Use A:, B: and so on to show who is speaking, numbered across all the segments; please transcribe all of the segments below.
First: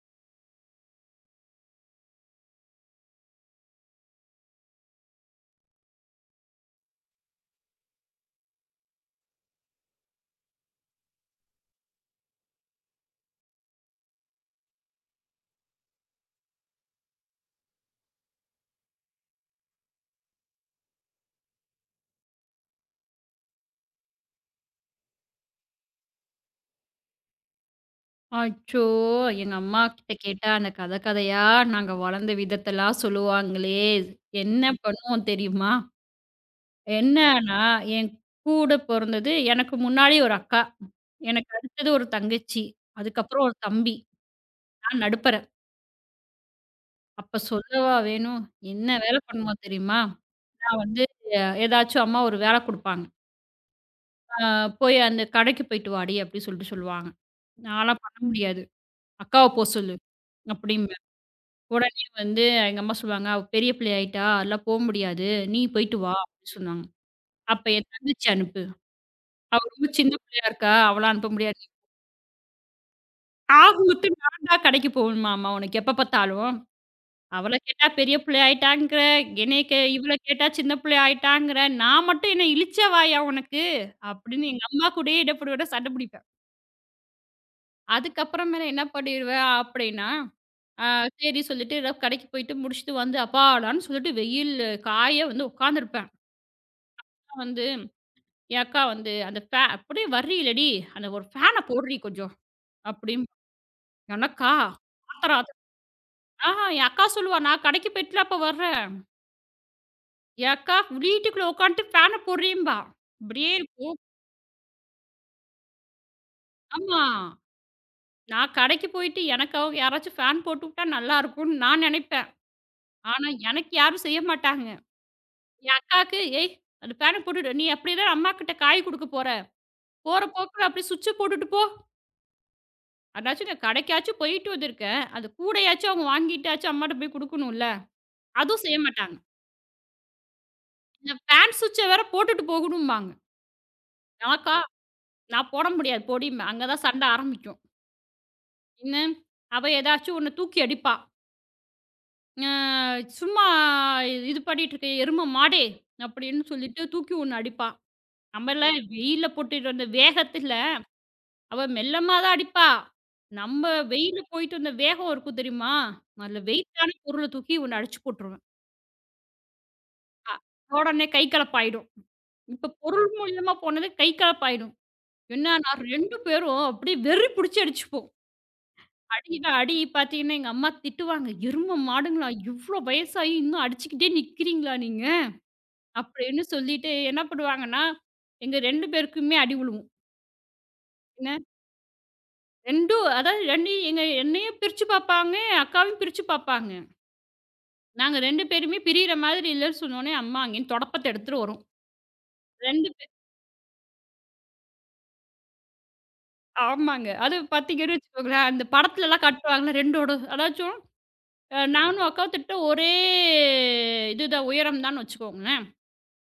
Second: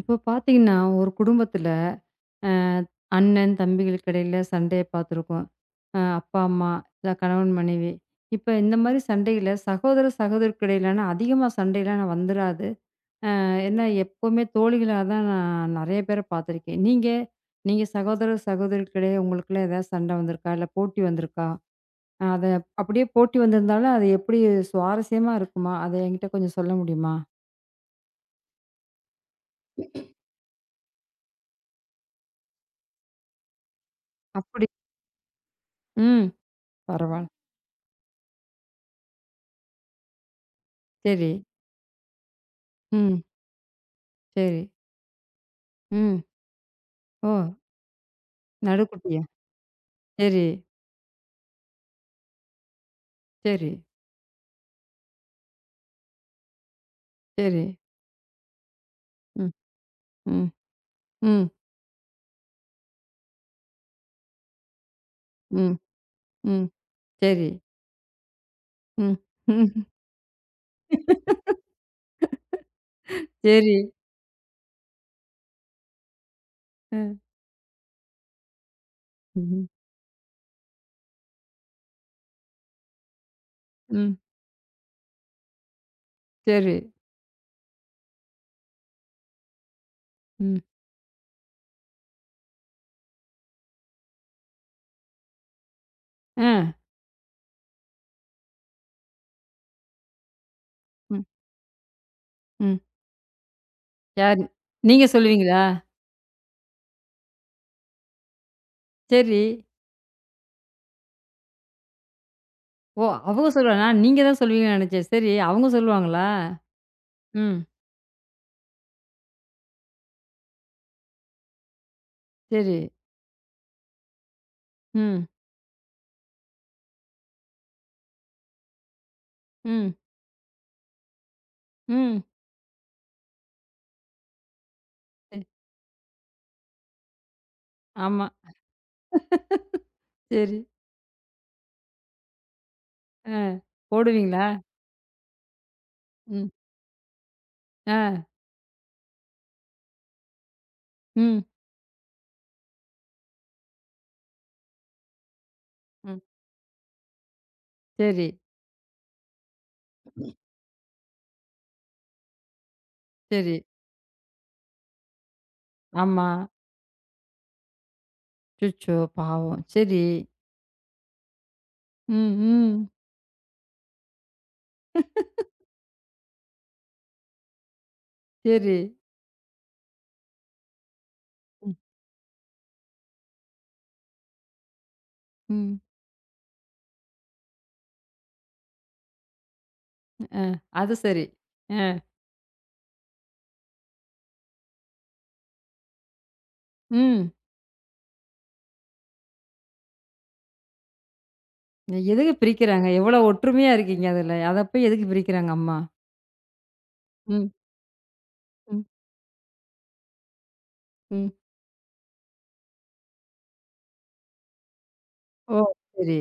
A: இப்போ பார்த்தீங்கன்னா, ஒரு குடும்பத்தில அ அண்ணன், தம்பிகளுக்கு இடையில சண்டைய பார்த்துருக்கோம். அப்பா, அம்மா, இல்ல கணவன், மனைவி. இப்ப இந்த மாரி சண்டையில சகோதர, சகோதரிக்கு இடையிலான அதிகமா சண்டைலாம் வந்துராது. ஏன்னா எப்பவுமே தோழிகளா தான் நான் நெறைய பேர பார்த்துருக்கேன். நீங்க நீங்க சகோதர, சகோதரிக்கு இடையே உங்களுக்குள்ள ஏதாவது சண்டை வந்திருக்கா? இல்ல போட்டி வந்திருக்கா? அ அத அப்படியே போட்டி வந்திருந்தாலும், அது எப்படி சுவாரஸ்யமா இருக்குமா? அத என்கிட்ட கொஞ்சம் சொல்ல முடியுமா?
B: அச்சோ! எங்க அம்மாகிட்ட கேட்டா, அந்த கதை கதையா நாங்க வளர்ந்த விதத்தெல்லாம் சொல்லுவாங்களே!
A: அப்படி.
B: என்ன பண்ணுவோம் தெரியுமா?
A: ம். பரவால்ல.
B: என்னன்னா, என் கூட பொறந்தது எனக்கு முன்னாடி ஒரு அக்கா.
A: சரி.
B: எனக்கு அடுத்தது ஒரு தங்கச்சி.
A: ம்.
B: அதுக்கப்புறம் ஒரு தம்பி.
A: சரி.
B: நான் நடுப்பற.
A: ம். ஓ!
B: அப்ப சொல்லவா வேணும்? என்ன வேலை
A: நடுக்குட்டியா?
B: பண்ணுவோம் தெரியுமா?
A: சரி,
B: நான் வந்து ஏதாச்சும் அம்மா ஒரு வேலை குடுப்பாங்க.
A: சரி,
B: "அ போய் அந்த கடைக்கு போயிட்டு வாடி" அப்படி சொல்லிட்டு சொல்லுவாங்க.
A: சரி.
B: நான்லாம் பண்ண முடியாது. "அக்காவ
A: ம்,
B: போ சொல்லு"
A: ம்,
B: அப்படிம்பேன்.
A: ம்,
B: உடனே வந்து எங்க அம்மா சொல்லுவாங்க, "அவ பெரிய பிள்ளை ஆயிட்டா! அதெல்லாம் போ முடியாது. நீ
A: ம்,
B: போயிட்டு வா" அப்டி
A: ம்.
B: சொன்னாங்க.
A: சரி.
B: அப்ப என் தங்கச்சி அனுப்பு.
A: ம்,
B: அவ
A: ம்.
B: ரொம்ப சின்ன பிள்ளையா இருக்கா. அவளாம் அனுப்ப முடியாது.
A: சரி.
B: ஆக மொத்தம் நான் தான் கடைக்கு போகணுமா அம்மா உனக்கு எப்ப பார்த்தாலும்?
A: அ.
B: அவள கேட்டா பெரிய பிள்ளை ஆயிட்டாங்கிற, என்னைய
A: ம்,
B: கே இவள கேட்டா சின்ன பிள்ளை ஆயிட்டாங்கிற, நான் மட்டும் என்ன இளிச்ச வாயா உனக்கு?
A: ம்.
B: அப்படின்னு எங்க அம்மா கூடயே இடப்படவிட சண்டை பிடிப்பேன்.
A: சரி.
B: அதுக்கப்புறமேல என்ன பண்ணிருவேன் அப்படின்னா,
A: ம்.
B: ஆ சரி சொல்லிட்டு ஏதாவது கடைக்கு போயிட்டு முடிச்சுட்டு வந்து அப்பாடான்னு சொல்லிட்டு வெயில்ல காய வந்து உட்காந்துருப்பேன்.
A: ஆ.
B: வந்து, என் அக்கா வந்து, "அந்த ஃபே அப்படியே வர்றீலடி, அந்த
A: ம்,
B: ஒரு ஃபேன போடுறீ கொஞ்சம்"
A: ம்.
B: அப்படிம்பா.
A: யார்?
B: எனக்கா
A: நீங்க
B: ஆத்திர ஆத்திர
A: சொல்லுவீங்களா?
B: ஆ என் அக்கா சொல்லுவா, "நான் கடைக்கு போயிட்டுலாப்பா வர்றேன்."
A: சரி.
B: "என் அக்கா வீட்டுக்குள்ள உட்காந்துட்டு ஃபேன போடுறீம்பா."
A: ஓ! அவங்க
B: இப்படியே
A: சொல்லுவாங்க.
B: இருக்கும்.
A: நான் நீங்க தான் சொல்லுவீங்கன்னு நெனச்சேன். சரி, அவங்க சொல்லுவாங்களா?
B: ஆமா.
A: ம்.
B: நான் கடைக்கு போயிட்டு எனக்காக யாராச்சும் ஃபேன் போட்டு விட்டா நல்லாருக்கும்னு நான் நெனைப்பேன்.
A: சரி.
B: ஆனா எனக்கு யாரும் செய்ய மாட்டாங்க.
A: ம்,
B: என் அக்காவுக்கு, "ஏய் அந்த ஃபேன போட்டுட்டு நீ அப்படிதான் அம்மா கிட்ட காய் குடுக்க போற.
A: ம்,
B: போற போக்குல அப்படியே சுவிட்ச போட்டுட்டு போ."
A: ம்.
B: அதாச்சும் நான் கடைக்காச்சும் போயிட்டு வந்திருக்கேன். அது
A: சரி.
B: கூடையாச்சும் அவங்க வாங்கிட்டாச்சும் அம்மாட்ட போய் குடுக்கணும்ல.
A: ஆமா.
B: அதுவும் செய்ய மாட்டாங்க.
A: சரி.
B: இந்த பேண்ட் சுவிட்ச வேற போட்டுட்டு போகணும்பாங்க.
A: ஆ. போடுவீங்களா?
B: எனக்கா நான் போட முடியாது
A: ம்.
B: போடிம்பேன். அங்க தான் சண்டை ஆரம்பிக்கும்.
A: ஆ.
B: என்ன அவ ஏதாச்சும் ஒண்ணு தூக்கி அடிப்பா.
A: ம்,
B: அ சும்மா இது இது பண்ணிட்டு இருக்க எரும மாடே!
A: ம்.
B: அப்படின்னு சொல்லிட்டு தூக்கி ஒண்ணு அடிப்பா.
A: சரி,
B: நம்மலாம் வெயில்ல போட்டுட்டு வந்த வேகத்துல அவ மெல்லமா தான் அடிப்பா.
A: சரி.
B: நம்ம வெயில்ல போயிட்டு வந்த வேகம் இருக்கும் தெரியுமா?
A: ஆமா.
B: நல்ல வெயிட்டான பொருள தூக்கி ஒண்ணு அடிச்சு போட்டுரும்.
A: அச்சச்சோ! பாவம். சரி.
B: அ உடனே கை கலப்பாயிடும்.
A: ம்,
B: இப்ப
A: ம்.
B: பொருள் மூலியமா போனது கை கலப்பாயிடும். என்னன்னா 2 பேரும் அப்படியே வெறி பிடிச்சு அடிச்சுப்போம்.
A: சரி.
B: அடியில அடி பார்த்தீங்கன்னா, எங்க அம்மா திட்டுவாங்க.
A: ம்,
B: "எரும மாடுங்களா! இவ்ளோ வயசாயும் இன்னும் அடிச்சுக்கிட்டே நிக்கிறீங்களா நீங்க?"
A: ம்.
B: அப்படின்னு சொல்லிட்டு என்ன பண்ணுவாங்கன்னா, எங்க 2 பேருக்குமே அடி விழுவும்.
A: அது சரி.
B: என்ன
A: அ,
B: 2 அதாவது 2 எங்க என்னையும் பிரிச்சு பார்ப்பாங்க, என் அக்காவையும் பிரிச்சு பார்ப்பாங்க.
A: ம்.
B: நாங்க 2 பேருமே பிரியிற மாதிரி இல்லன்னு சொன்னோனே, அம்மா அங்கேருந்து தொடப்பத்த எடுத்துட்டு வரும்.
A: எதுக்கு பிரிக்கிறாங்க?
B: 2
A: எவ்வளோ ஒற்றுமையா இருக்கீங்க அதுல. அத போய் எதுக்கு பிரிக்கிறாங்க அம்மா?
B: ஆமாங்க. அதுவும்
A: ம்,
B: பார்த்தீங்கன்னு வச்சுக்கோங்களேன், அந்த
A: ம்,
B: படத்துலலாம் காட்டுவாங்கல்ல 2டோட அதாச்சும்
A: ம்.
B: நானும் அக்காவும் திட்ட ஒரே இதுதான் உயரம் தான்னு
A: ஓ!
B: வச்சுக்கோங்களேன்.
A: சரி.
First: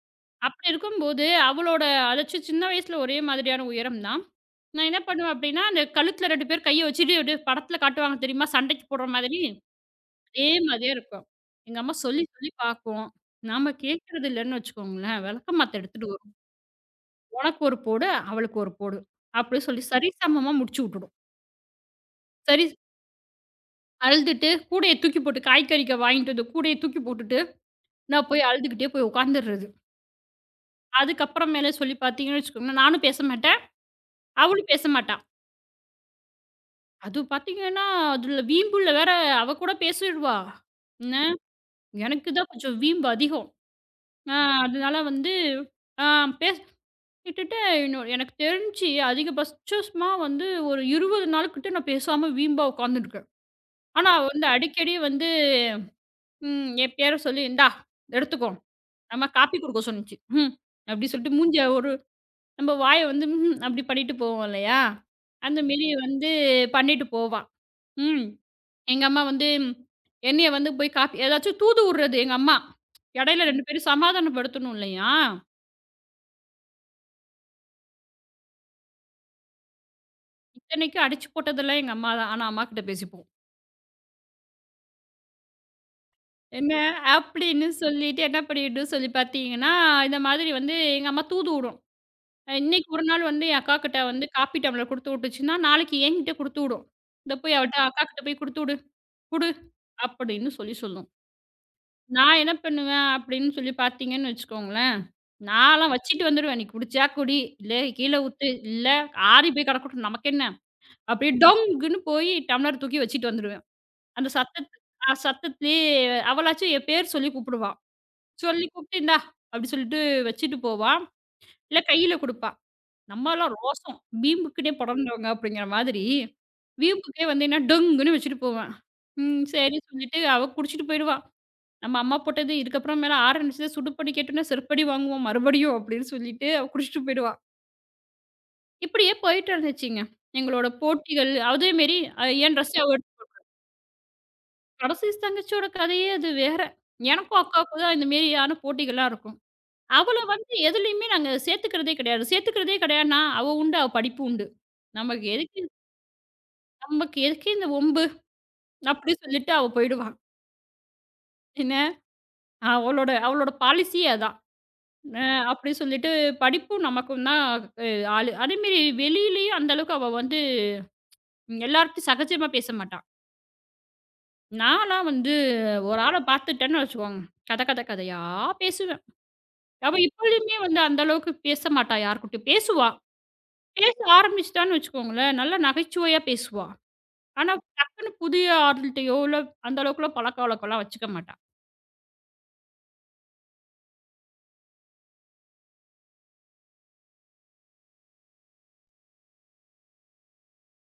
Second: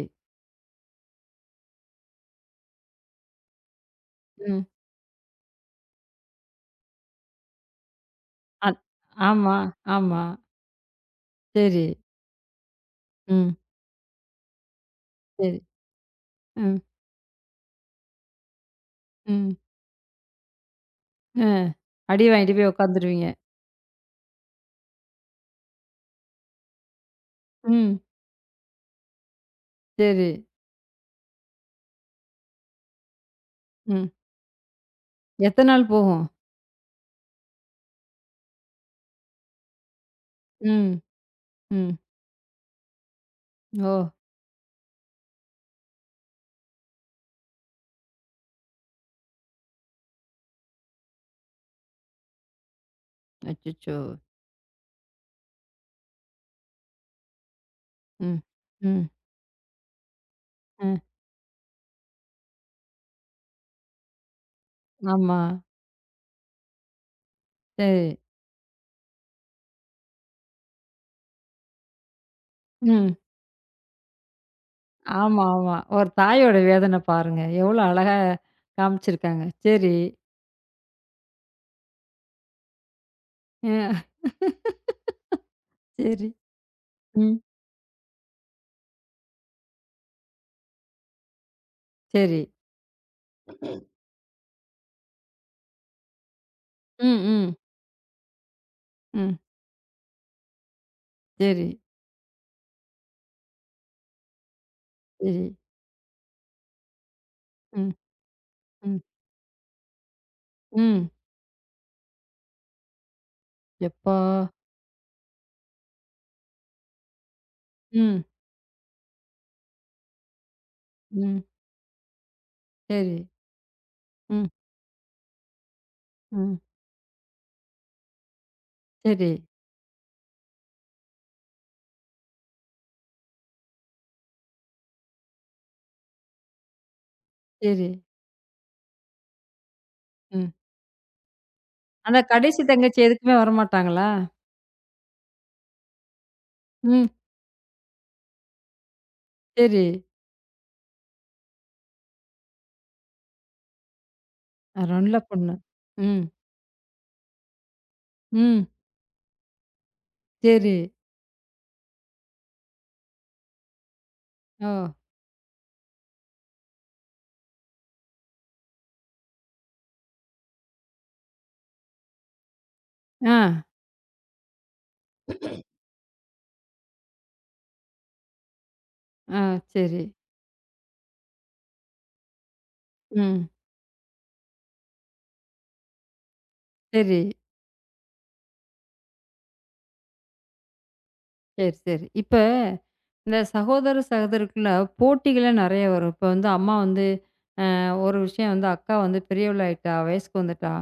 B: அப்படி இருக்கும்போது அவளோட அதாச்சும் சின்ன வயசுல ஒரே மாதிரியான உயரம் தான்.
A: ம்.
B: நான் என்ன பண்ணுவேன் அப்படின்னா, அந்த கழுத்துல 2 பேர் கைய வச்சுட்டு அப்படியே படத்துல காட்டுவாங்க தெரியுமா?
A: அத்
B: சண்டைக்கு போடுற மாதிரி,
A: ஆமா, ஆமா.
B: அதே மாதிரியே இருக்கும். எங்க
A: சரி.
B: அம்மா சொல்லி சொல்லி பார்க்கும்.
A: ம்.
B: நாம கேட்கறது இல்லன்னு வச்சுக்கோங்களேன்,
A: சரி.
B: விளக்கமாத்த எடுத்துட்டு வரும்.
A: ம்,
B: "உனக்கு ஒரு போடு, அவளுக்கு ஒரு போடு"
A: ம்.
B: அப்படி சொல்லி சரிசமமா முடிச்சு விட்டுடும்.
A: அ அடி வாங்கிட்டு
B: சரி
A: போய் உட்காந்துருவீங்க.
B: அழுதுட்டு கூடைய தூக்கி போட்டு காய்கறிக்க வாங்கிட்டு வந்து கூடைய தூக்கி போட்டுட்டு,
A: ம்.
B: நான் போய் அழுதுகிட்டே போய் உட்காந்துர்றது.
A: சரி.
B: அதுக்கப்புறமேல சொல்லி பார்த்தீங்கன்னு வச்சுக்கோங்களேன், நானும் பேச மாட்டேன்,
A: ம்.
B: அவளும் பேச மாட்டா.
A: எத்தன நாள் போகும்?
B: அதுவும் பார்த்தீங்கன்னா, அதுல வீம்புல வேற அவ கூட பேசிடுவா.
A: ம்,
B: என்ன,
A: ம்.
B: எனக்கு தான் கொஞ்சம் வீம்பு அதிகம்.
A: ஓ!
B: ஆ அதனால வந்து ஆ பேச கிட்டத்தட்ட இன்னொரு எனக்கு தெரிஞ்சு அதிகபட்சமா வந்து ஒரு 20 நாள்கிட்ட நான் பேசாம வீம்பா உட்காந்துருக்கேன்.
A: அச்சச்சோ!
B: ஆனா அவ வந்து அடிக்கடி வந்து என் பேர சொல்லி, "இந்தா
A: ம்,
B: எடுத்துக்கோ."
A: ம்.
B: நம்ம காப்பி குடுக்க சொன்னுச்சு. ம்.
A: அ.
B: அப்படி சொல்லிட்டு மூஞ்சிய ஒரு நம்ம வாய வந்து அப்படி பண்ணிட்டு போவோம் இல்லையா?
A: ஆமா.
B: அந்த மேரி வந்து பண்ணிட்டு போவா.
A: சரி.
B: ம். எங்க அம்மா வந்து என்னைய வந்து போய் காப்பி ஏதாச்சும் தூது உடுறது எங்க அம்மா.
A: ம்.
B: இடையில 2 பேரும் சமாதானப்படுத்தணும் இல்லையா?
A: ஆமா, ஆமா. ஒரு தாயோட வேதனை பாருங்க. எவ்வளோ அழகா காமிச்சிருக்காங்க. சரி.
B: இத்தனைக்கும் அடிச்சு போட்டதெல்லாம் எங்க அம்மா தான். ஆனா அம்மாகிட்ட பேசிப்போம்.
A: அ. சரி.
B: என்ன
A: ம்.
B: அப்படின்னு சொல்லிட்டு என்ன பண்ணிடும்னு சொல்லி பார்த்தீங்கன்னா, இந்த மாதிரி வந்து எங்க அம்மா தூது உடும்.
A: சரி.
B: இன்னைக்கு ஒரு நாள் வந்து என் அக்காக்கிட்ட வந்து காப்பி டம்ளர் குடுத்து விட்டுச்சுன்னா, நாளைக்கு என்கிட்ட குடுத்து விடும்.
A: ம்,
B: "இந்த
A: ம்,
B: போய் அவட்ட அக்காக்கிட்ட போய் குடுத்து விடு,
A: ம்.
B: குடு" அப்படின்னு சொல்லி சொல்லும்.
A: சரி,
B: நான் என்ன பண்ணுவேன் அப்படின்னு சொல்லி பார்த்தீங்கன்னு வச்சுக்கோங்களேன்,
A: சரி.
B: நான்லாம் வச்சுட்டு வந்துருவேன். "நீ குடிச்சா குடி, இல்ல
A: ம்,
B: கீழ ஊத்து, இல்ல
A: ம்,
B: ஆறி போய் கிடக்கட்டும் நமக்கென்ன"
A: ம்.
B: அப்படியே டொங்குன்னு போய் டம்ளர் தூக்கி வச்சுட்டு வந்துருவேன்.
A: எப்பா!
B: அந்த சத்தத்து அ சத்தத்திலேயே அவளாச்சும் என் பேர் சொல்லி கூப்பிடுவா.
A: ம்,
B: சொல்லி கூப்பிட்டு, "இந்தா" அப்படி சொல்லிட்டு வச்சுட்டு போவா.
A: ம்.
B: இல்ல கையில குடுப்பா.
A: சரி.
B: நம்மலாம் ரோசம்.
A: ம்,
B: வீம்புக்குன்னே பொறந்தவங்க அப்படிங்கிற மாதிரி,
A: ம்.
B: வீம்புக்கே வந்து என்ன டொங்குன்னு வச்சுட்டு போவேன்.
A: சரி,
B: ம் சரின்னு சொல்லிட்டு அவ குடிச்சிட்டு போயிடுவா. நம்ம அம்மா போட்டது இதுக்கப்புறம் மேல ஆரம்பிச்சது சுடுப்பண்ணி கேட்டோம்னா செருப்படி வாங்குவோம் மறுபடியும் அப்படின்னு சொல்லிட்டு அவ குடிச்சிட்டு போயிடுவா.
A: சரி.
B: இப்படியே போயிட்டு இருந்துச்சுங்க.
A: ம்.
B: எங்களோட போட்டிகள் அதேமாரி
A: அந்த
B: என்
A: கடைசி
B: ட்ரெஸ் அவ
A: தங்கச்சி எதுக்குமே வரமாட்டாங்களா?
B: கடைசி தங்கச்சியோட கதையே அது வேற.
A: ம்.
B: எனக்கும் அக்காவுக்கும் தான் இந்த மாரியான போட்டிகள்லாம் இருக்கும்.
A: சரி.
B: அவள வந்து எதுலயுமே நாங்க சேர்த்துக்கிறதே கிடையாது. சேர்த்துக்கிறதே கிடையாதுன்னா, அவ உண்டு அவ படிப்பு உண்டு.
A: அ நல்ல
B: நமக்கு
A: பொண்ணு.
B: எதுக்கு
A: ம்,
B: நமக்கு எதுக்கு இந்த வம்பு?
A: ம்.
B: அப்படி சொல்லிட்டு அவ போயிடுவா.
A: சரி.
B: என்ன அவளோட அவளோட பாலிசியே அதான்.
A: ஓ!
B: அ அப்படி சொல்லிட்டு படிப்பும் நமக்கும் தான் அ ஆளு. அதேமாரி வெளியிலயும் அந்த அளவுக்கு அவ வந்து எல்லார்ட்டயும் சகஜமா பேச மாட்டா.
A: ஆ,
B: நான்லாம் வந்து ஒரு ஆள பார்த்துட்டேன்னு வச்சுக்கோங்க, கத கத கதையா பேசுவேன்.
A: ஆ.
B: அவ
A: சரி.
B: இப்பொழுதுமே வந்து அந்த அளவுக்கு பேச மாட்டா யார்கிட்டயும். பேசுவா.
A: ம்.
B: பேச ஆரம்பிச்சுட்டான்னு வச்சுக்கோங்களேன், நல்லா நகைச்சுவையா பேசுவா.
A: சரி,
B: ஆனா டக்குன்னு புதிய ஆள்கிட்டயோ, இல்ல அந்த அளவுக்குலாம் பழக்கவழக்கம்லாம் வச்சுக்க மாட்டா.
A: சரி, சரி. இப்ப இந்த சகோதர, சகோதரிக்குள்ள போட்டிகளே நெறைய வரும். இப்ப வந்து அம்மா வந்து ஒரு விஷயம் வந்து அக்கா வந்து பெரியவள் ஆயிட்டா, வயசுக்கு வந்துட்டா.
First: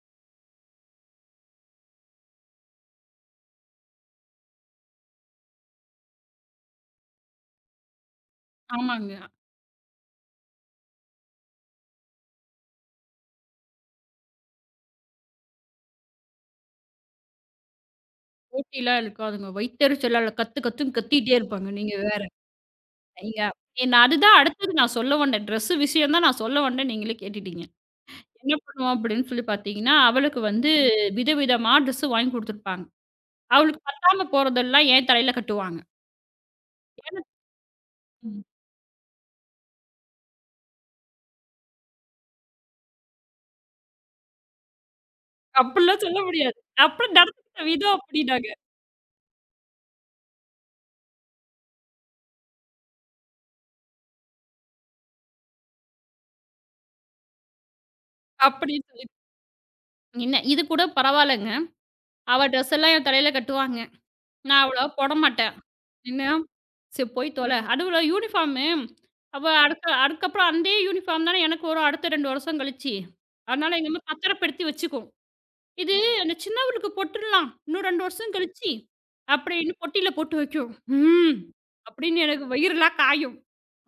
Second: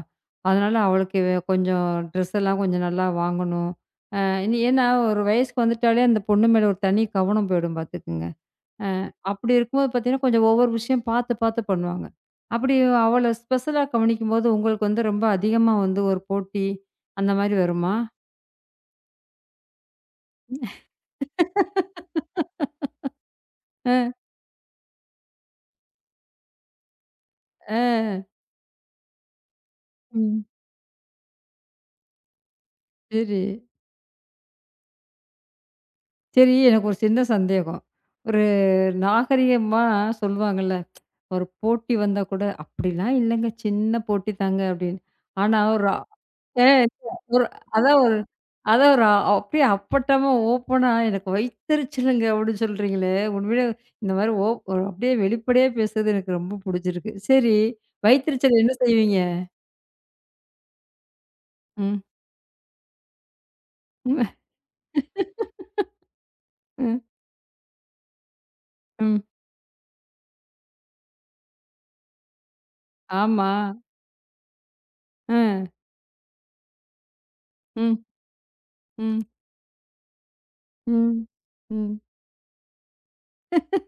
A: அதனால அவளுக்கு வே- கொஞ்சம் ட்ரெஸ் எல்லாம் கொஞ்சம் நல்லா வாங்கணும். அ இனி ஏன்னா ஒரு வயசுக்கு வந்துட்டாலே அந்த பொண்ணு மேல ஒரு தனி கவனம் போயிடும் பார்த்துக்குங்க.
B: ஆமாங்க.
A: அப்படி இருக்கும்போது பார்த்தீங்கன்னா, கொஞ்சம் ஒவ்வொரு விஷயம் பார்த்து, பார்த்து பண்ணுவாங்க. அப்படி அவள ஸ்பெஷலா கவனிக்கும்போது உங்களுக்கு வந்து ரொம்ப அதிகமா வந்து ஒரு போட்டி அந்த மாரி வருமா?
B: போட்டிலாம் இருக்காதுங்க. வயித்தெரிச்சலால கத்து கத்துன்னு கத்திட்டே இருப்பாங்க. நீங்க வேற. நீங்க நான்
A: அ,
B: அதுதான் அடுத்தது நான் சொல்ல வந்தேன். ட்ரெஸ் விஷயம் தான் நான் சொல்ல வந்தேன். நீங்களே கேட்டுட்டீங்க.
A: அ.
B: என்ன பண்ணுவோம் அப்படின்னு சொல்லி பார்த்தீங்கன்னா, அவளுக்கு
A: ம்.
B: வந்து விதவிதமா ட்ரெஸ் வாங்கி குடுத்துருப்பாங்க.
A: சரி.
B: அவளுக்கு பத்தாம போறதெல்லாம் என் தலையில கட்டுவாங்க.
A: சரி எனக்கு ஒரு சின்ன
B: ஏன்னா
A: சந்தேகம்.
B: ம்.
A: நாகரிகமா சொல்லுவாங்கல்ல, ஒரு போட்டி வந்தா கூட, "அப்படிலாம் இல்லங்க. சின்ன போட்டி தாங்க" அப்படின்னு. ஆனா ஒரு அ
B: அப்படிலாம் சொல்ல முடியாது.
A: ஏ,
B: அப்புறம்
A: ஒரு
B: நடந்துக்கிட்ட விதம்
A: அதான் ஒரு
B: அப்படின்னாங்க.
A: அதான் ஒரு அப்படியே அப்பட்டமா ஓப்பனா "எனக்கு வயித்தெரிச்சலுங்க" அப்படின்னு சொல்றீங்களே, உண்மையிலே இந்த மாரி ஓ ஒரு அப்படியே வெளிப்படையா பேசுறது எனக்கு ரொம்ப புடிச்சிருக்கு. சரி, வயித்தெரிச்சல் என்ன
B: அப்படின்னு சொல்லி
A: செய்வீங்க?
B: என்ன இது கூட பரவாயில்லங்க.
A: ம்.
B: அவ ட்ரெஸ் எல்லாம் என் தலையில கட்டுவாங்க.
A: ம்.
B: நான் அவ்வளவா போட மாட்டேன். என்ன
A: ம்.
B: சரி போய் தொலை. அதுவும் யூனிஃபார்மு.
A: ம்.
B: அப்ப அடுத்த அதுக்கப்புறம் அந்தே யூனிஃபார்ம் தானே எனக்கு வரும் அடுத்த 2 வருஷம் கழிச்சு.
A: ஆமா.
B: அதனால எங்க அம்மா பத்திரப்படுத்தி வச்சுக்கும்.
A: அ.
B: இது அந்த சின்னவளுக்கு போட்டுடலாம். இன்னும்
A: ம்.
B: 2 வருஷம் கழிச்சு.
A: ம்.
B: அப்படின்னு பொட்டியில போட்டு வைக்கும்.
A: ம்.
B: ம்.
A: ம்.
B: அப்படின்னு எனக்கு வயிறுலாம் காயும்.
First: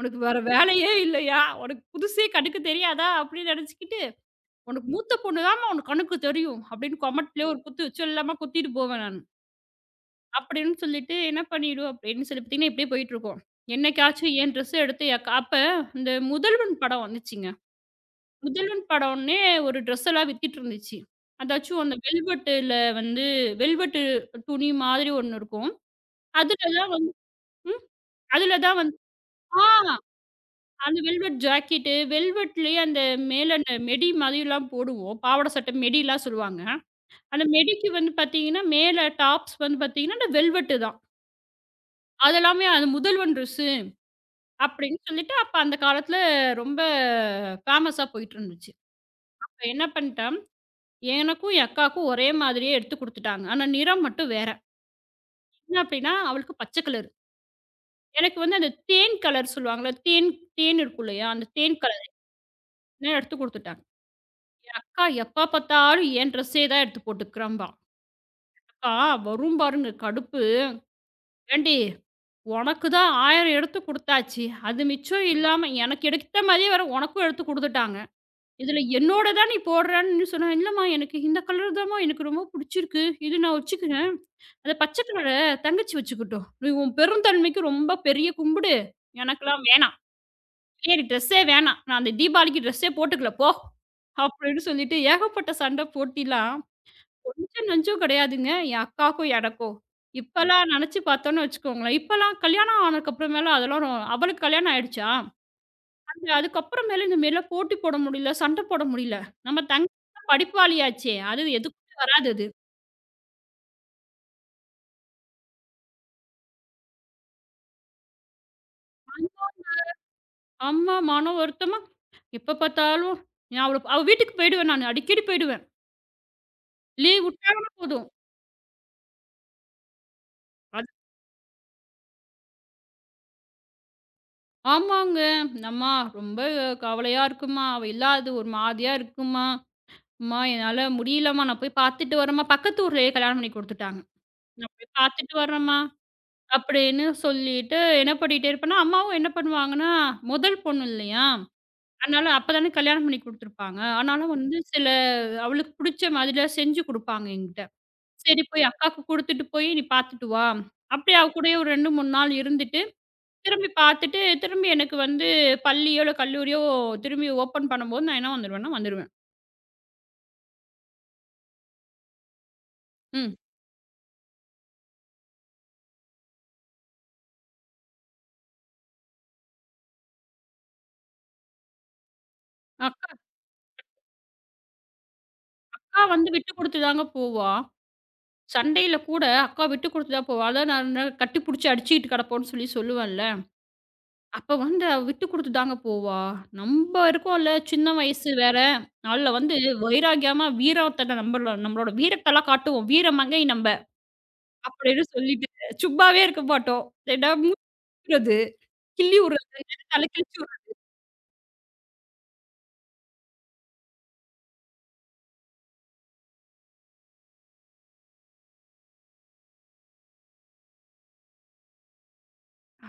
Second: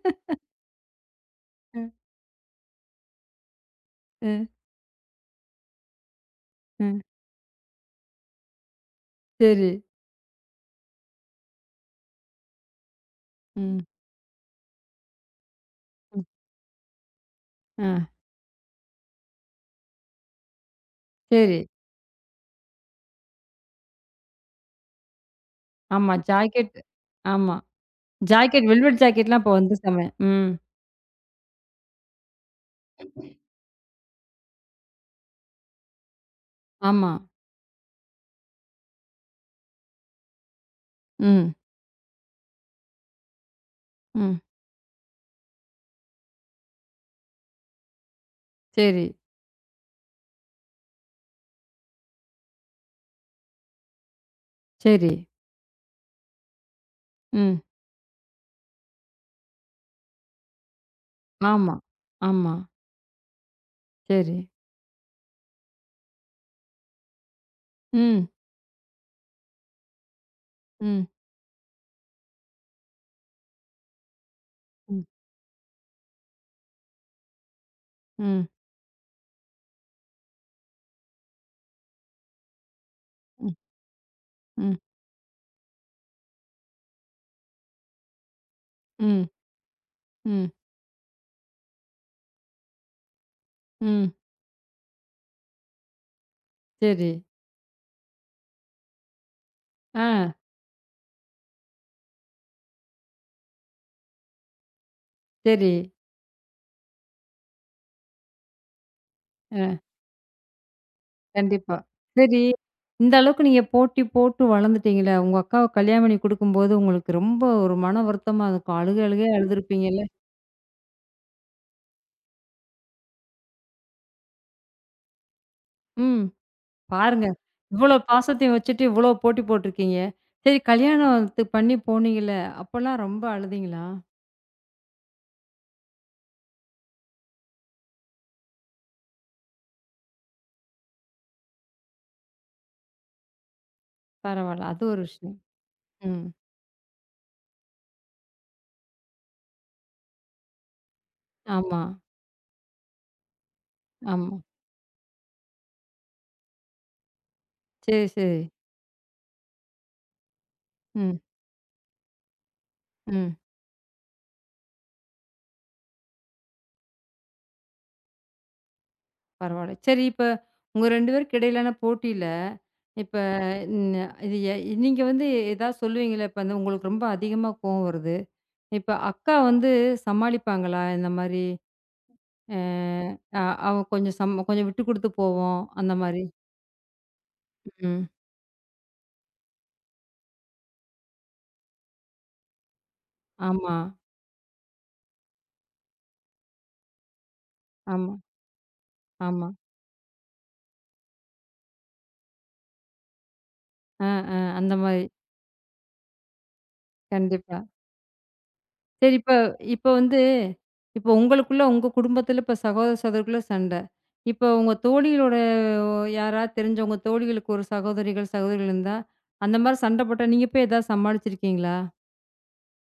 B: உனக்கு வேற வேலையே இல்லையா?
A: அ.
B: உனக்கு புதுசே கணக்கு தெரியாதா? அப்படின்னு நினச்சுக்கிட்டு,
A: அ.
B: உனக்கு மூத்த பொண்ணு தாம்மா உனக்கு கணக்கு தெரியும்.
A: அ.
B: அப்படின்னு கமெண்ட்லயே ஒரு குத்து, சொல்லாம குத்திட்டு போவேன் நானு.
A: சரி.
B: அப்படின்னு சொல்லிட்டு என்ன பண்ணிடும் அப்படின்னு சொல்லி பார்த்தீங்கன்னா, இப்படியே போயிட்டுருக்கும்.
A: ம்.
B: என்னைக்காச்சும் என் ட்ரெஸ் எடுத்து எ அப்ப இந்த
A: ம்.
B: முதல்வன் படம் வந்துச்சுங்க.
A: ஆ.
B: முதல்வன் படம்னே ஒரு ட்ரெஸ் எல்லாம் வித்துட்டு இருந்துச்சு.
A: சரி.
B: அதாச்சும் அந்த வெல்வெட்டுல வந்து வெல்வெட்டு துணி மாதிரி ஒண்ணு இருக்கும்.
A: ஆமா.
B: அதுல
A: ஜாக்கெட்.
B: தான் வந்து
A: ஆமா.
B: ம். அதுல
A: ஜாக்கெட்
B: தான் வந்து
A: வெல்வெட் ஜாக்கெட்லாம் அப்போ
B: ஆ
A: வந்து செம. ம்.
B: அந்த வெல்வெட் ஜாக்கெட்டு, வெல்வெட்லயே அந்த மேல அந்த மெடி மாதிரிலாம் போடுவோம். பாவாடை சட்டை மெடிலாம் சொல்லுவாங்க.
A: ஆமா.
B: அந்த மெடிக்கு வந்து பார்த்தீங்கன்னா, மேல டாப்ஸ் வந்து பார்த்தீங்கன்னா, அந்த வெல்வெட்டு தான்.
A: ம்.
B: அதெல்லாமே அது முதல்வன் ட்ரெஸ்
A: ம்.
B: அப்படின்னு சொல்லிட்டு, அப்ப அந்த காலத்துல ரொம்ப ஃபேமஸா போயிட்டுருந்துச்சு.
A: சரி,
B: அப்ப என்ன பண்ணிட்டேன், எனக்கும் என் அக்காவுக்கும் ஒரே மாதிரியே எடுத்து குடுத்துட்டாங்க. ஆனா நிறம் மட்டும் வேற.
A: சரி.
B: என்ன அப்படின்னா, அவளுக்கு பச்சை கலரு.
A: ம்.
B: எனக்கு வந்து அந்த தேன் கலர் சொல்லுவாங்கல்ல, தேன் தேன் இருக்கும் இல்லையா? அந்த
A: ஆமா,
B: தேன் கலர்
A: ஆமா.
B: நான் எடுத்து குடுத்துட்டாங்க.
A: சரி.
B: அக்கா எப்ப பார்த்தாலும் என் ட்ரெஸ்ஸே தான் எடுத்து போட்டுக்கிறம்பா.
A: ம்.
B: அக்கா வரும் பாருங்க கடுப்பு.
A: ம்.
B: ஏன்டி உனக்கு தான் 1,000 எடுத்து குடுத்தாச்சு. அது
A: ம்.
B: மிச்சம் இல்லாம எனக்கு எடுத்த மாதிரியே வேற உனக்கும் எடுத்து குடுத்துட்டாங்க.
A: ம்.
B: இதுல என்னோட தான் நீ போடுறான்னு சொன்னா, "இல்லம்மா எனக்கு இந்த கலர் தாம்மா எனக்கு ரொம்ப புடிச்சிருக்கு. இது
A: ம்.
B: நான் வச்சுக்கிறேன். அந்த
A: ம்.
B: பச்சை கலர தங்கச்சி வச்சுக்கட்டும். நீ உன் பெருந்தன்மைக்கு ரொம்ப பெரிய கும்பிடு.
A: ம்.
B: எனக்கெல்லாம் வேணாம்.
A: ம்.
B: எனக்கு ட்ரெஸ்ஸே வேணாம். நான் அந்த தீபாவளிக்கு ட்ரெஸ்ஸே போட்டுக்கல போ."
A: ம்.
B: அப்படின்னு சொல்லிட்டு ஏகப்பட்ட சண்டை போட்டிலாம்
A: சரி.
B: கொஞ்சம் நஞ்சம் கிடையாதுங்க. என் அக்காவுக்கும் எனக்கும்.
A: ஆ
B: இப்பலாம் நெனச்சு பார்த்தோம்னு வச்சுக்கோங்களேன். இப்பலாம் கல்யாணம் ஆனதுக்கு அப்புறமேல அதெல்லாம் ரொ அவளுக்கு கல்யாணம் ஆயிடுச்சா?
A: சரி.
B: இல்ல அதுக்கப்புறமேலு இந்த மாரிலாம் போட்டி போட முடியல, சண்ட போட முடியல. நம்ம
A: அ
B: தங்கச்சி தான் படிப்பாளியாச்சே! அது
A: கண்டிப்பா.
B: எதுக்கும் வராது
A: சரி.
B: அது.
A: இந்த அளவுக்கு நீங்க போட்டி போட்டு வளர்ந்துட்டீங்களே, உங்க அக்காவ கல்யாணம் பண்ணி குடுக்கும்போது உங்களுக்கு ரொம்ப ஒரு மன வருத்தமா இருக்கும். அழுக அழுகையா அழுதுருப்பீங்கல்ல?
B: ஆமா மன வருத்தமா, எப்ப பார்த்தாலும் நான் அவள அவ வீட்டுக்கு போயிடுவேன் நானு. அடிக்கடி போயிடுவேன்.
A: ம்.
B: லீவ்
A: பாருங்க.
B: விட்டாங்கன்னா
A: இவ்வளோ
B: போதும்.
A: பாசத்தையும் வச்சுட்டு, இவ்வளோ போட்டி போட்டுருக்கீங்க. சரி
B: அது
A: கல்யாணத்துக்கு பண்ணி போனீங்கல்ல, அப்பலாம் ரொம்ப அழுதீங்களா?
B: ஆமாங்க. "அம்மா ரொம்ப கவலையா இருக்கும்மா. அவ இல்லாதது ஒரு மாதிரியா இருக்கும்மா. அம்மா என்னால முடியலம்மா. நான் போய் பார்த்துட்டு வரேம்மா." பக்கத்து ஊர்லயே கல்யாணம் பண்ணி குடுத்துட்டாங்க.
A: பரவால்ல.
B: "நான்
A: அது
B: போய்
A: ஒரு
B: பார்த்துட்டு
A: விஷயம்.
B: வரேம்மா."
A: ம்.
B: அப்படின்னு சொல்லிட்டு என்ன பண்ணிட்டே இருப்பேன்னா, அம்மாவும் என்ன பண்ணுவாங்கன்னா, முதல் பொண்ணு இல்லையா?
A: ஆமா,
B: அதனால அப்பதானே கல்யாணம் பண்ணி குடுத்துருப்பாங்க. ஆனாலும்
A: ஆமா.
B: வந்து சில அவளுக்கு புடிச்ச மாதிரிலாம் செஞ்சு குடுப்பாங்க என்கிட்ட.
A: சரி, சரி.
B: சரி போய் அக்காக்கு குடுத்துட்டு போய் நீ பார்த்துட்டு வா. அப்படியே
A: ம்,
B: அவ கூடயே ஒரு 2, 3 நாள் இருந்துட்டு,
A: ம்.
B: திரும்பி பார்த்துட்டு, திரும்பி எனக்கு வந்து பள்ளியோ, இல்ல கல்லூரியோ திரும்பி ஓப்பன் பண்ணும்போது நான் என்ன வந்துருவேன்னா வந்துருவேன்.
A: பரவால்ல. சரி இப்ப உங்க 2 பேருக்கு இடையிலான போட்டியில, இப்ப
B: ம்.
A: ந இது எ நீங்க வந்து ஏதாவது சொல்லுவீங்கல்ல, இப்ப அந்த உங்களுக்கு ரொம்ப அதிகமா கோவம் வருது. இப்ப அக்கா வந்து சமாளிப்பாங்களா? இந்த மாரி
B: அக்கா
A: அ அவ கொஞ்சம் கொஞ்சம் விட்டு குடுத்து போவோம், அந்த
B: அக்கா
A: மாரி.
B: வந்து விட்டு குடுத்து தாங்க போவா.
A: ம்.
B: சண்டையில கூட அக்கா விட்டு குடுத்து தான் போவா. அதான் நான் கட்டி புடிச்சு அடிச்சுக்கிட்டு கிடப்போம்ன்னு சொல்லி சொல்லுவேன்ல.
A: ஆமா.
B: அப்ப வந்து அவ விட்டு குடுத்து தாங்க போவா. நம்ப இருக்கோம்ல சின்ன
A: ஆமா,
B: வயசு வேற. அதுல
A: ஆமா.
B: வந்து வைராக்கியமா வீரத்த நம்பள நம்மளோட வீரத்தலாம் காட்டுவோம். வீரமங்கை நம்ப
A: ஆ, ஆ. அந்த மாரி.
B: அப்படின்னு சொல்லிட்டு, சும்மாவே இருக்க மாட்டோம். ஏன்னா
A: கண்டிப்பா.
B: மூழ்கிறது,
A: சரி
B: கிள்ளி
A: இப்ப
B: விடுறது,
A: இப்ப
B: இல்லன்னா தலை
A: வந்து
B: கிழிச்சு விடுறது.
A: இப்ப உங்களுக்குள்ள உங்க குடும்பத்தில இப்ப சகோதர சகோதரிக்குள்ள சண்டை. இப்ப உங்க தோழிகளோட யாராவது தெரிஞ்சவங்க தோழிகளுக்கு ஒரு சகோதரிகள் இருந்தா, அந்த மாரி சண்டை போட்டா நீங்க போய் ஏதாவது சமாளிச்சிருக்கீங்களா?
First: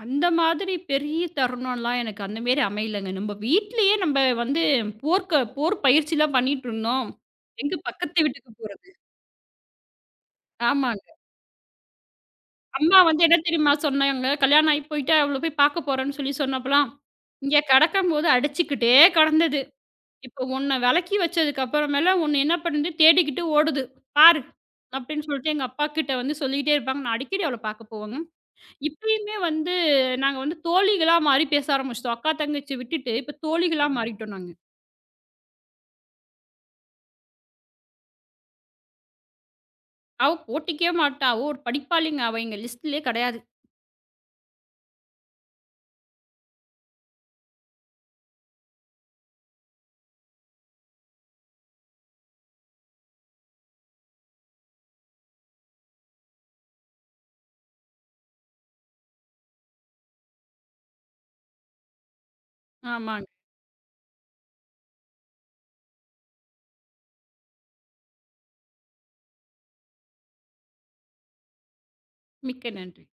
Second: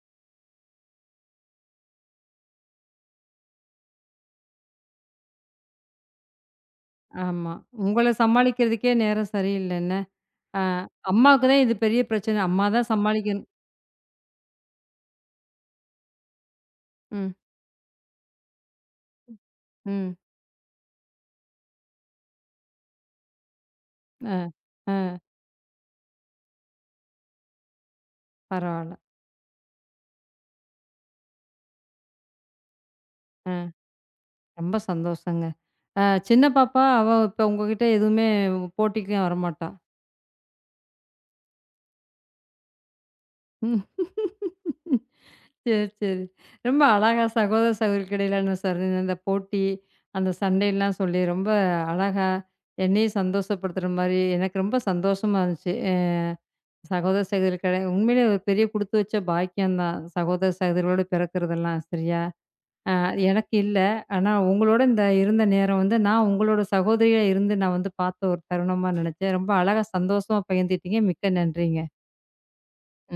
B: அந்த மாதிரி பெரிய தருணம்லாம் எனக்கு அந்த மாரி அமையலங்க. நம்ப வீட்லயே வந்து போர்க்க போர் பயிற்சிலாம் பண்ணிட்டு இருந்தோம்.
A: ஆமா.
B: எங்க
A: உங்கள
B: பக்கத்து வீட்டுக்கு போறது?
A: சமாளிக்கிறதுக்கே நேரம் சரியில்ல என்ன? ஆ
B: ஆமா.
A: அம்மாவுக்கு தான் இது பெரிய பிரச்சனை. அம்மா தான்
B: அம்மா வந்து என்ன
A: சமாளிக்கணும்.
B: தெரியுமா சொன்னாங்க? கல்யாணம் ஆயி போயிட்டு அவள போய் பாக்க போறேன்னு சொல்லி சொன்னப்பலாம்,
A: ம்,
B: இங்க கெடக்கும்போது அடிச்சுக்கிட்டே கெடந்தது.
A: ம்.
B: இப்போ உன்ன வெலக்கி வச்சதுக்கு அப்புறமேல உன்ன என்ன பண்ணுது, தேடிக்கிட்டு ஓடுது.
A: ஆ,
B: பாரு!
A: ஆ.
B: அப்படின்னு சொல்லிட்டு எங்க அப்பாக்கிட்ட வந்து சொல்லிக்கிட்டே இருப்பாங்க. நான் அடிக்கடி அவள பாக்க போவேங்க.
A: பரவால்ல.
B: இப்பயுமே வந்து நாங்க வந்து தோழிகளா மாறி பேச ஆரம்பிச்சுட்டோம். அக்கா, தங்கச்சி விட்டுட்டு இப்ப
A: ஆ.
B: தோழிகளா மாறிட்டோம் நாங்க.
A: ரொம்ப சந்தோஷங்க. அ சின்ன பாப்பா, அவ இப்ப உங்ககிட்ட எதுவுமே போட்டிக்கும் வரமாட்டா.
B: அவ போட்டிக்கே மாட்டா. அவ ஒரு படிப்பாளிங்க. அவ எங்க லிஸ்ட்லயே கெடையாது.
A: ம். சரி, சரி. ரொம்ப அழகா சகோதர சகோதரிக்கு இடையிலான சரி அந்த போட்டி, அந்த சண்டைலாம் சொல்லி ரொம்ப அழகா என்னையும் சந்தோஷப்படுத்துற மாரி எனக்கு ரொம்ப சந்தோஷமா இருந்துச்சு. அ சகோதர சகோதரி கிடை உண்மையிலேயே ஒரு பெரிய குடுத்து வச்ச பாக்கியம் தான். சகோதர சகோதரிகளோட பிறக்கிறதெல்லாம் சரியா? அ
B: ஆமாங்க.
A: எனக்கு இல்ல. ஆனா உங்களோட இந்த இருந்த நேரம் வந்து, நான் உங்களோட சகோதரியா இருந்து நான் வந்து பார்த்த ஒரு தருணமா நெனச்சேன். ரொம்ப அழகா சந்தோஷமா பகிர்ந்துட்டீங்க. மிக்க நன்றிங்க.
B: மிக்க நன்றி.